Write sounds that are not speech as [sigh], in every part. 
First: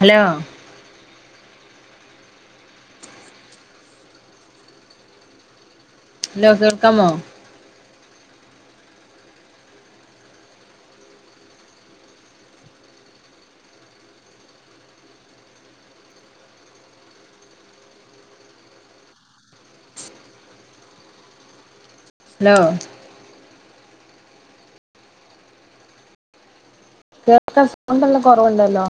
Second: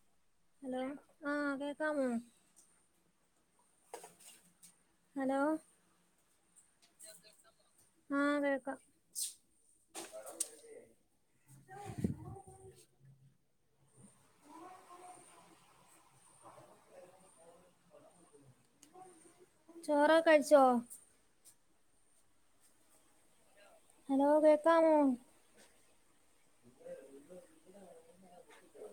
Hello hello ആഹ് കേക്കാമോ hello ഇല്ലോ കേൾക്കാമോ ആഹ് കേക്ക [inaudible] [inaudible] [inaudible] ചോറൊക്കെ കഴിച്ചോ ഹലോ ഹലോ കേൾക്കാമോ കേൾക്കാൻ സൗണ്ട് നല്ല കുറവുണ്ടല്ലോ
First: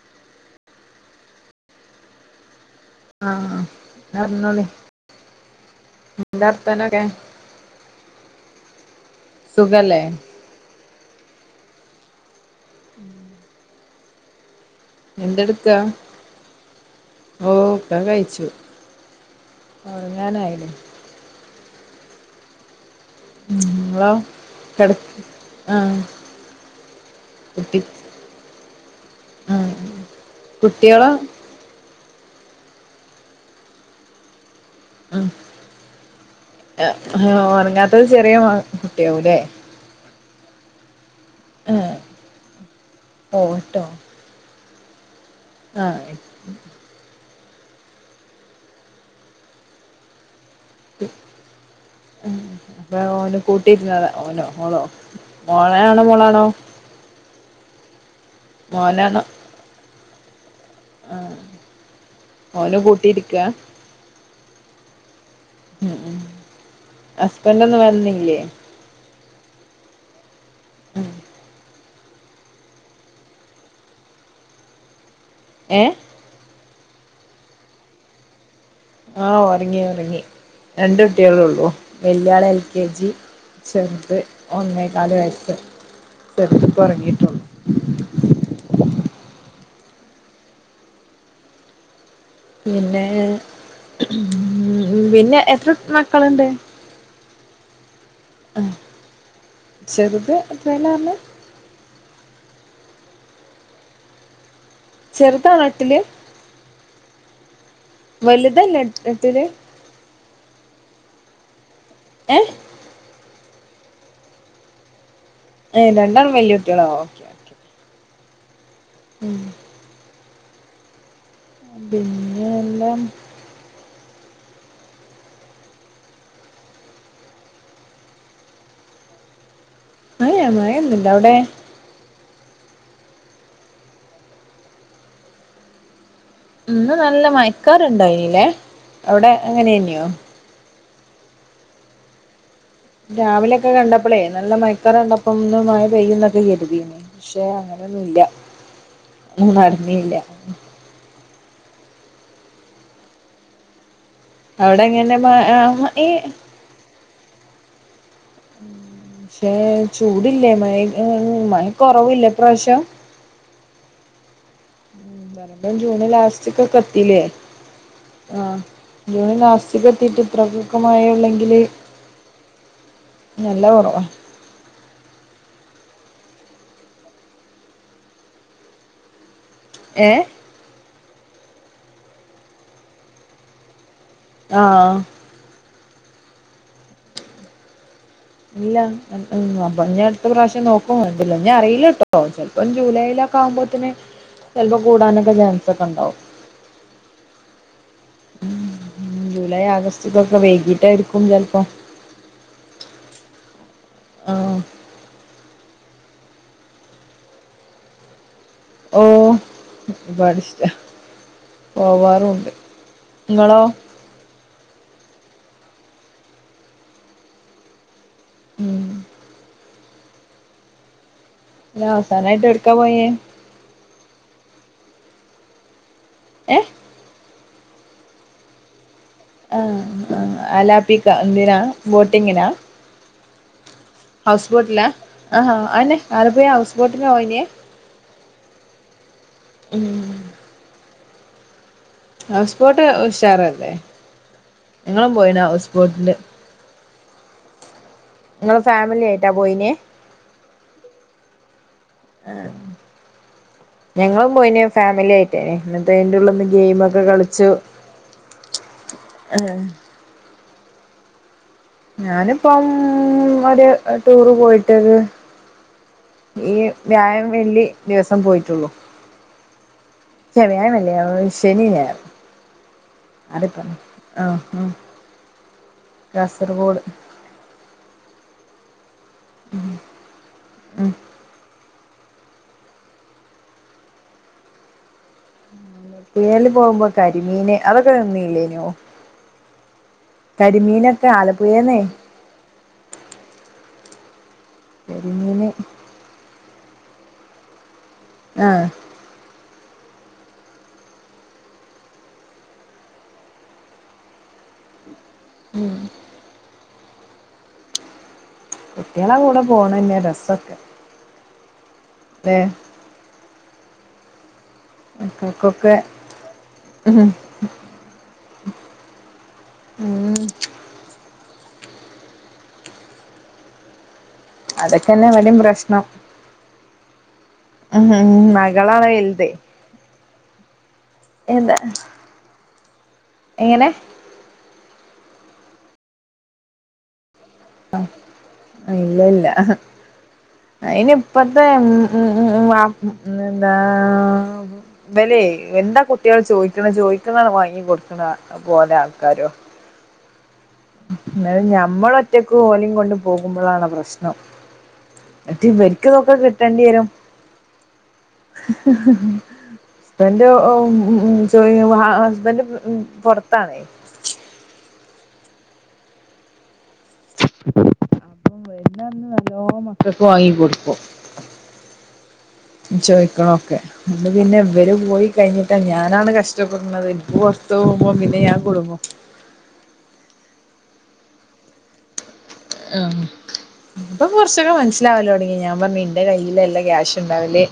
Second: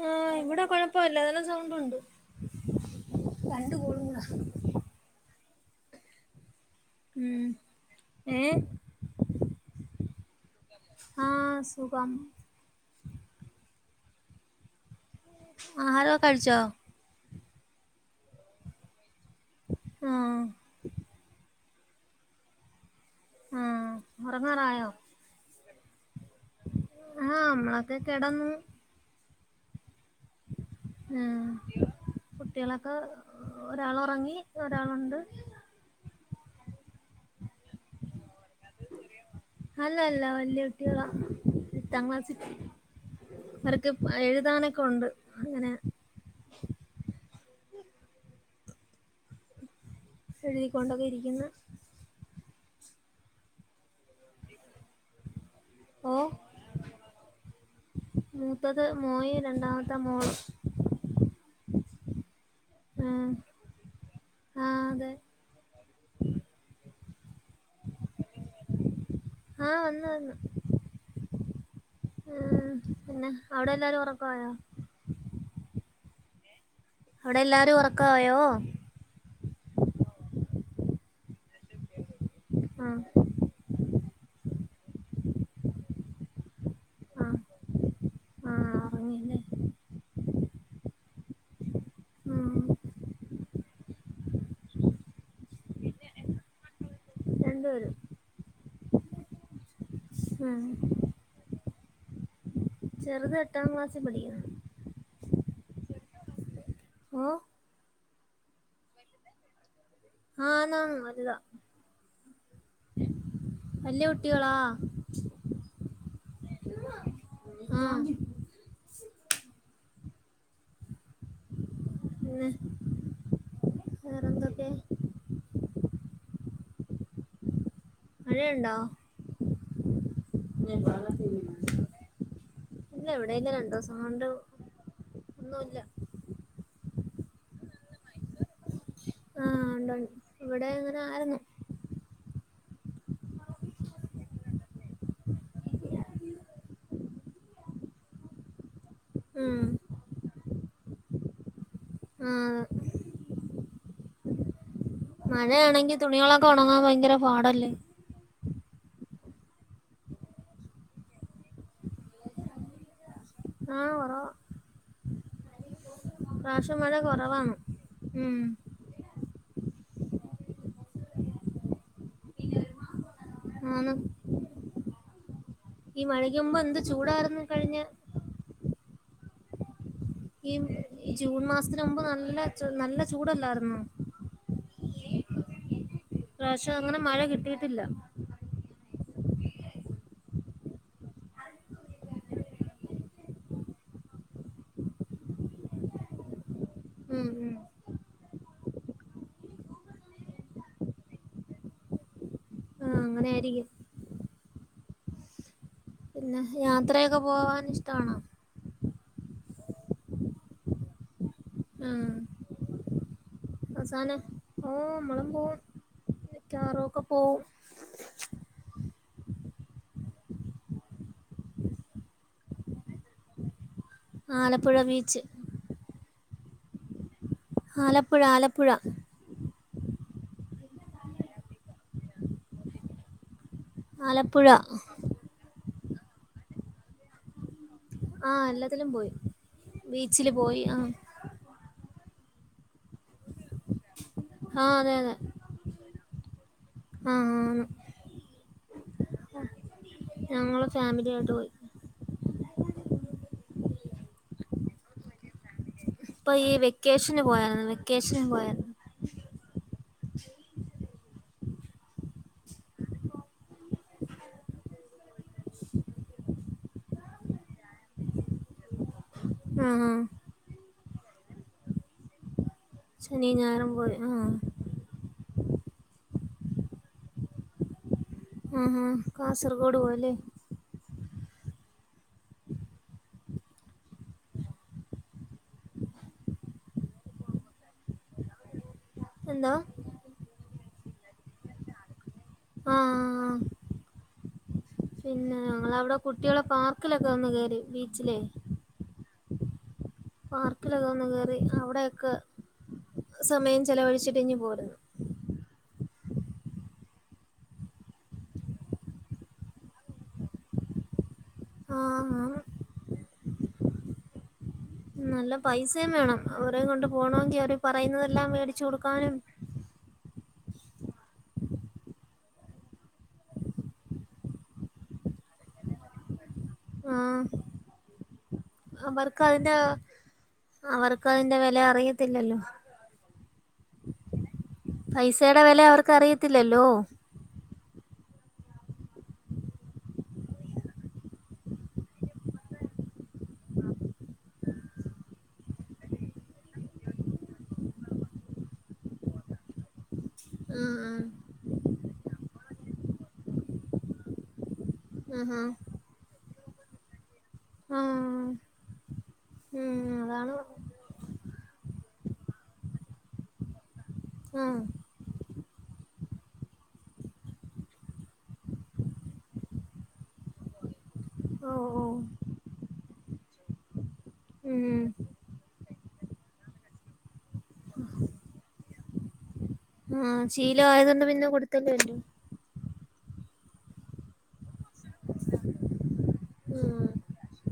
ഏ ഇവിടെ കൊഴപ്പുല്ല നല്ല സൗണ്ടുണ്ട് ആ രണ്ട് കോളും കൂടെ [unintelligible] ഞ്ഞോളി നിന്റെ അർത്തനൊക്കെ ഉം ഏഹ് സുഖല്ലേ ആ സുഖം ഉം ആഹാരൊക്കെ കഴിച്ചോ ഓ ഒക്കെ കഴിച്ചു ആഹ് ഒർങ്ങാനായിലേ ഉം ആഹ് ങ്ങളോ കെട്ക്ക് ആ ആ നമ്മളൊക്കെ കെടന്നു ഉം ഉം കുട്ടികളൊക്കെ ഒരാള് ഒറങ്ങി ഒരാളുണ്ട് ഉം ഉറങ്ങാത്തത് ചെറിയ മ കുട്ടിയാവൂല്ലേ അല്ല അല്ല വല്ല്യ കുട്ടികളാ ആഹ് എട്ടാം ക്ലാസിക്ക് അവർക്ക് എഴുതാനൊക്കെ ഉണ്ട് അങ്ങനെ അ എഴുതിക്കൊണ്ടൊക്കെ ഇരിക്കുന്ന് അപ്പൊ ഓന് കൂട്ടിരുന്നതാ ഓനോ ഓളോ മോളയാണോ ഓ മോളാണോ മൂത്തത് മോനാണോ മോന് രണ്ടാമത്തെ മോള് ആ ഓല കൂട്ടിരിക്ക ആ അതെ ഉം ഉം ഹസ്ബൻഡ് ഒന്നും വരുന്നില്ലേ ആ വന്നു വന്നു ഉം ഉം പിന്നെ അവിടെ എല്ലാരും ഉറക്കായോ എ അവിടെ എല്ലാരും ഉറക്ക ആയോ ആ ഒറങ്ങി ഒറങ്ങി രണ്ട് കുട്ടാളള്ളൂ വൽ ല്യാള് എൽ കെ ആഹ് ജി ചെർത് ഒന്നേക്കാല് വയസ്സ് ചെർതിപ്പൊ ആഹ് ഒർങ്ങീട്ടുള്ളു ആഹ് ഉറങ്ങിയല്ലേ ഉം പിന്നെ ഉം പിന്നെ എത്ര മക്കളുണ്ട് രണ്ടൂ പേര് അ ചെറുത് ഉം എത്രലാർനെ ചെറുത് എട്ടാം ക്ലാസ്സിൽ പഠിക്കുന്ന് ചെറുതാണെട്ടില് ഓ വലുതല്ല എ എട്ടില് ആ നാ വലുതാ എ വല്യ കുട്ടികളാ ഏ രണ്ടാളും വല്യ കുട്ടികളോ ഓക്കെ ഓകെ ആഹ് ഉം പിന്നെ എല്ലാം വേറൊന്തെക്കെ മഴയിണ്ടോ [unintelligible] മഴൊന്നുല്ല അവിടെ ഇല്ല എവിടെയില്ല രണ്ടു ദിവസം കൊണ്ട് ഒന്നുംല്ല ഇന്ന് നല്ല മയക്കാറണ്ടോ അനല്ലേ അവിടെ അങ്ങനെയന്നെയോ ആറുന്നു രാവിലെയൊക്കെ കണ്ടപ്പോളേ നല്ല മയക്കറ കണ്ടപ്പ മ പെയ്യന്നൊക്കെ കരുതിനി പക്ഷേ അങ്ങനെ ന്നില്ല ഉം നടന്നില്ല ആഹ അവിടെ എങ്ങനെ മ ആ മ മഴയാണെങ്കി ഈ തുണികളൊക്കെ ഉണങ്ങാൻ ഭയങ്കര പാടല്ലേ പക്ഷെ ചൂടല്ലേ മഴ മഴക്കുറവില്ല പ്രാവശ്യം ആഹ് കൊറവാ ജൂണ ഇപ്രാവശ്യം ലാസ്റ്റ്ക്കൊക്കെ മഴ ത്തില്ലേ കൊറവാണ് ഉം ആ ജൂണ ലാസ്റ്റ് തീട്ട് ഇത്രക്കൊക്കെ മായുള്ളെങ്കില് ആന്ന് ഈ മഴക്ക് മുമ്പ് എന്ത് ചൂടായിർന്ന് കഴിഞ്ഞ ഏഹ് ഈ ജൂൺ മാസത്തിന മുമ്പ് നല്ല നല്ല ചൂടല്ലായിരുന്നു ആഹ പ്രാവശ്യം അങ്ങനെ മഴ കിട്ടിയിട്ടില്ല ഇല്ല അപ്പൊ അടുത്ത പ്രാവശ്യം നോക്കും എല്ല ഞാ അറിയില്ല കേട്ടോ ചപ്പോ ജൂലൈല ആവുമ്പോതിന് ചലപ്പോ കൂടാനൊക്കെ ചാൻസ ഒക്കെ ഉണ്ടാവും ഉം ഉം ഉം ജൂലൈ ആഗസ്റ്റ് ഇതൊക്കെ വേകിട്ടായിരിക്കും ചിലപ്പോ ആഹ് അങ്ങനെ ആായിരിക്കും ആഹ പിന്നെ യാത്രയൊക്കെ പോവാൻ ഇഷ്ടണോ ഓ ഒരുപാട് ഇഷ്ട ആഹ് പോവാറുമുണ്ട് അവസാനം ഓ നമ്മളും പോവും കാറുംക്കെ പോകവും ഉം ഇല്ല അവസാനായിട്ട് എടുക്കാ പോയേ ആലപ്പുഴ ബീച്ച് ഏ ആലപ്പുഴ ആലപ്പുഴ ആ ആ ആലാപ്പിക്ക എന്തിനാ ബോട്ടിങ്ങിനാ ആലപ്പുഴ ഹൗസ് ബോട്ടിലേ ആ അന്നെ ആലപ്പുഴ ഹൗസ് ബോട്ടിന് പോയിനേ ആഹ എല്ലാത്തിലും പോയി ഉം ബീച്ചില് പോയി ആ ഹൗസ് ബോട്ട് ഉഷാറല്ലേ ആഹ് അതെ ഞങ്ങളും അതെ പോയിന ഹൗസ് ബോട്ടില് ആഹ് ആ നിങ്ങള് ഫാമിലി ആയിട്ടാ പോയിനേ ഞങ്ങളെ ഫാമിലിയ ആയിട്ട് പോയി ആ ഞങ്ങളും പോയിന് ഫാമിലി ആയിട്ടേന ഇപ്പൊ ഈ വെക്കേഷന് പോയരുന്നു വെക്കേഷന് പോയരുന്നു ആഹ ഞാനിപ്പം ഒരു ടൂറ് പോയിട്ടത് ഈ വ്യാഴാം വെള്ളി ദിവസം പോയിട്ടുള്ളു ആഹ ആ വ്യാഴം അല്ല ശെനി ശനിയും ഞായറും ഞായറും പോയി ആ ആഹ് ആ കാസർഗോഡ് ആ ഹ കാസർഗോഡ പോവല്ലേ ഉം പോകുമ്പോ കരിമീന് അതൊക്കെ തിന്നില്ലെന്യോ എന്താ കരിമീനൊക്കെ ആലപ്പുഴേന്ന ആഹ് ആഹ് പിന്നെ ഞങ്ങവിടെ കുട്ടികളെ പാർക്കിലൊക്കെ വന്ന് കേയറി ബീച്ചിലേ ആഹ് പാർക്കിലൊക്കെ വന്ന് കേറി അവിടെയക്കെ സമയം ചെലവഴിച്ചിട്ട ഇങ്ങ് പോരുന്നു ഉം കുട്ടികളെ കൂടെ പോണന്നെ രസം ആഹ് ആണ് [unintelligible] നല്ല മക്കൾക്കൊക്കെ പൈസയും വേണം അവരയും കൊണ്ട് പോണെങ്കിൽ അവര് പറയുന്നതെല്ലാം മേടിച്ചു കൊടുക്കാനും ഉം അതൊക്കെ തന്നെ വിടെയും പ്രശ്നം ഉ അവർക്കതിന്റെ അവർക്ക് അതിന്റെ എന്താ വില അറിയത്തില്ലല്ലോ എങ്ങനെ പൈസയുടെ വില അവർക്ക് അറിയത്തില്ലല്ലോ ആ ഇല്ല ഇല്ല ഇനിപ്പത്തെ ഉ എന്താ വേല എന്താ കുട്ടികൾ ചോദിക്കണ ചോദിക്കുന്നാണ് വാങ്ങി കൊടുക്കണ പോലെ ആൾക്കാരോ ആഹ് എന്നത് ഞമ്മൾ ഒറ്റക്ക് ഓലും കൊണ്ട് പോകുമ്പോളാണോ പ്രശ്നം ആഹ് മറ്റ് ഇവർക്ക് ഇതൊക്കെ കിട്ടേണ്ടി വരും ആഹാ ആഹ് ഉം ഹസ്ബൻറ് അതാണ് ഉ ഹസ്ബൻഡ് പുറത്താണേ ആ പിന്നെ‌ നല്ലോ മക്കക്ക് വാങ്ങി കൊടുക്കും ഉൂ ചോയ്ക്കണ ഒക്കെ അ പിന്നെ ഇവര് ഉം പോയി കഴിഞ്ഞിട്ടാ ഞാനാണ് കഷ്ടപ്പെടുന്നത് ഇപ്പ പൊർ പോം പിന്നെ ഞാൻ കുടുങ്ങും ആ ശീലം ആയതൊന്നും പിന്നെ കൊടുത്തല്ലേ പറ്റൂ അ ഇപ്പൊ കുറച്ചൊക്ക മനസ്സിലാവല്ലോടങ്ങി ഞാൻ പറഞ്ഞ് എന്റെ കൈയിലല്ല ആഹ് ക്യാഷ് ഉണ്ടാവല്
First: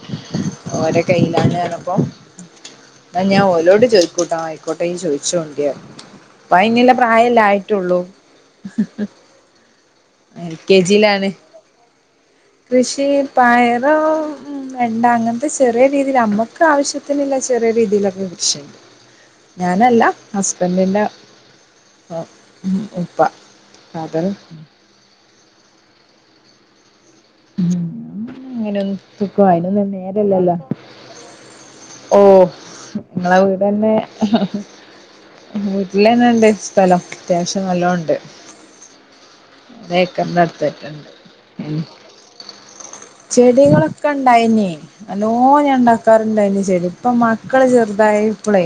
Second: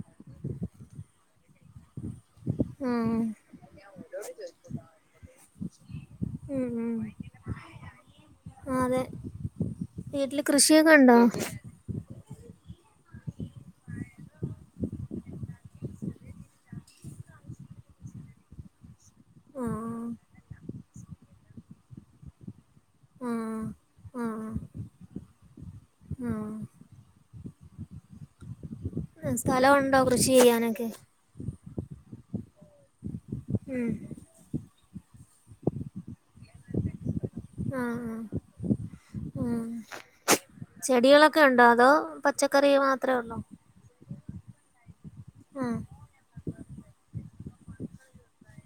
ഓര കയ്യിലാണ്ന്നപ്പോ എന്നാ ആഹ് ഞാൻ ഓലോട് ചോദികൂട്ട ആയിക്കോട്ടെ ചോയി ച്ചോണ്ട് ഉം അപ്പൊയ്നുള്ള ഉം പ്രായല്ലായിട്ടുള്ളൂ ആ, അതെ വീട്ടില് കൃഷിയൊക്കെണ്ടോ കൃഷി പയറും വേണ്ട അങ്ങനത്തെ ചെറിയ രീതിൽ അമ്മക്ക് ആവശ്യത്തിനിള്ള ചെറിയ രീതിയിലൊക്കെ കൃഷി ആ ഞാനല്ല ഹസ്ബന്റിന്റെ. ആ പ്പ ആ അത. ആ ആ ഉം അങ്ങനെയൊന്ന് സുഖം അയിനൊന്നും സ്ഥലമുണ്ടോ കൃഷി നേരല്ലല്ലോ ചെയ്യാനൊക്കെ ഓ ങ്ങളെ ഉം. വീട്ന്നെ വീട്ടിലെന്നെണ്ട് സ്ഥലം അത്യാവശ്യം ആ നല്ലോണ്ട്. ആ ഉം. ചെടികളൊക്കെ ഉണ്ടോ [unintelligible] ഉം അതോ പച്ചക്കറി മാത്രമേ ഉള്ളോ ചെടികളൊ ക്ക ഇണ്ടായിന് നല്ലോ ആ ഞാൻ ഉണ്ടാക്കാറുണ്ടായിന് ശരി ഇപ്പ മക്കള് ചെറുതായിപ്പളെ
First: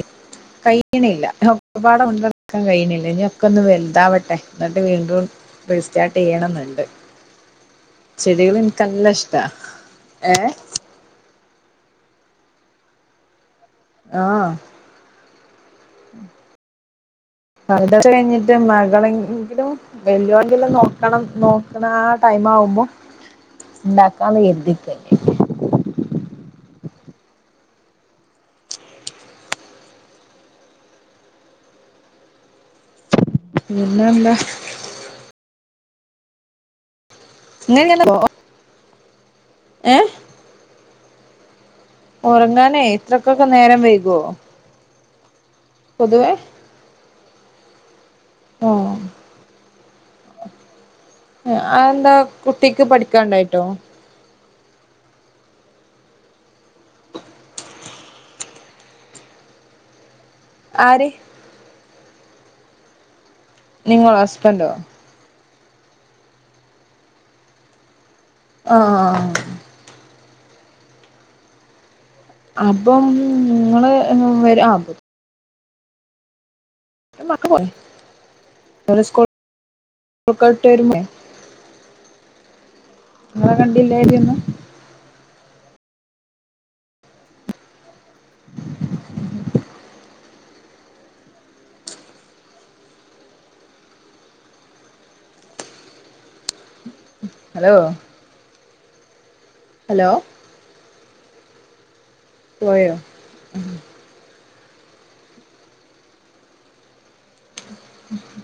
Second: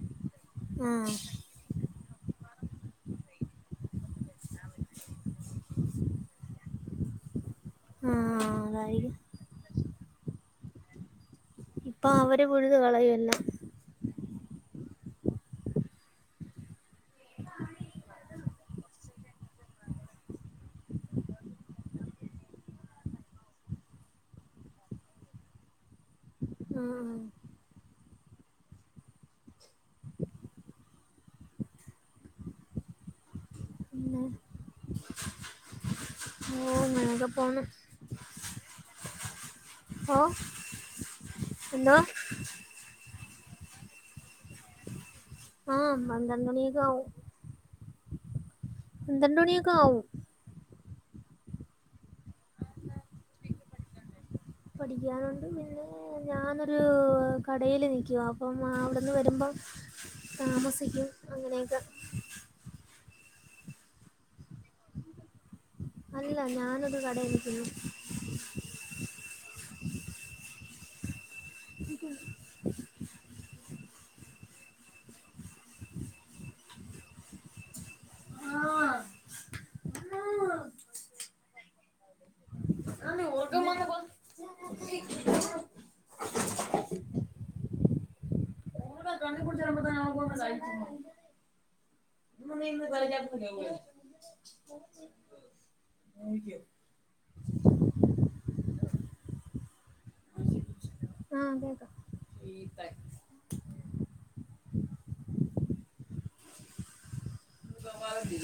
ആ കയ്ക്കണില്ല ഒരുപാട ഉണ്ടാക്കാൻ കയ്ണില്ല ഇനി ഒക്കെ ഒന്ന് വലുതാവട്ടെ എന്നിട്ട് വീണ്ടും റീസ്റ്റാർട്ട് യ്യണെന്ന്ണ്ട്. ആ ചെടികൾ എൻക്ക് അതായിരിക്കും നല്ലിഷ്ട ഹേ പ്പാ അവര് ഫുൾ കളയല്ലാ ആഹ [inaudible] അത കഴിഞ്ഞിട്ട് മകളെങ്കിലും വെളിയന്റെ എങ്കിലും നോക്കണം നോക്കണം ആ ടൈമാകുമ്പോ ഉണ്ടാക്കാന്ന് കരിധിക്കേണ് ഉം പിന്നെ എന്താ ആകെ പോണ് ഇങ്ങനെയല്ല ഏഹ് ഓ എന്തോ ഉറങ്ങാനേ ഇത്രക്കൊക്കെ നേരം വൈകോ ആഹ പൊതുവേ പന്ത്രണ്ട് മണി ഒക്കെ ആവും ആഹ് പന്ത്രണ്ടണിക്കെആവും അന്താ കുട്ടിക്ക് പഠിക്കാണ്ടായിട്ടോ പഠിക്കാനുണ്ട് പിന്നെ ഞാനൊരു കടേല് നിൽക്കെ അപ്പം അവിടെന്ന് വരുമ്പം താമസിക്കും ആര് അങ്ങനെയൊക്കെ നിങ്ങള ഹസ്ബന്റോ അല്ല ഞാനത് കടയിൽക്കുന്നു ആഹ് അപ്പം നിങ്ങള് വരാ അ മാക്ക് ആഹ് [unintelligible] [unintelligible] സ്കോപ്പൊ ട്ട് വരുമേ അക്ക അ നീന്ന് കളഞ്ഞ [unintelligible] ഹലോ ഹലോ കേക്കാം പോയോ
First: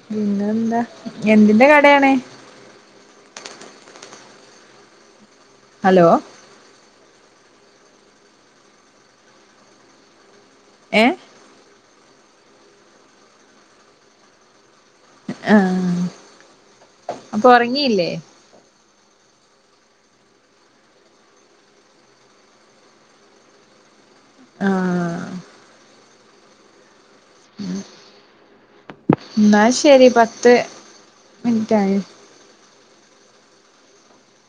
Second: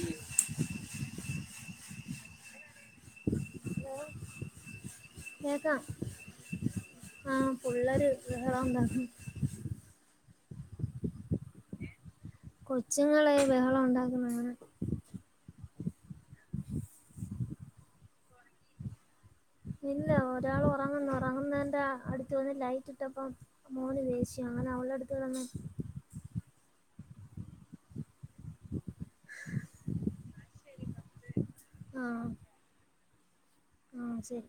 പിന്നെ എന്താ എന്തിന്റെ കടയാണ്? കേക്കാം ഹലോ വേറെന്താ ഏ കൊച്ചുങ്ങളെ ബഹളം ഒണ്ടാക്കുന്നങ്ങനെ ആഹ് അപ്പൊ ഒറങ്ങിയില്ലേ? ഇല്ല ഒരാൾ ഒറങ്ങുന്നു ഒറങ്ങുന്നതിന്റെ അടുത്ത് വന്ന് ലൈറ്റ് ഇട്ടപ്പം മോന് ണീ ച്ച് ആ അവളെടുത്ത് വന്നെ എന്നാ ശരി പത്ത് മിനിറ്റായി ആഹ് ശരി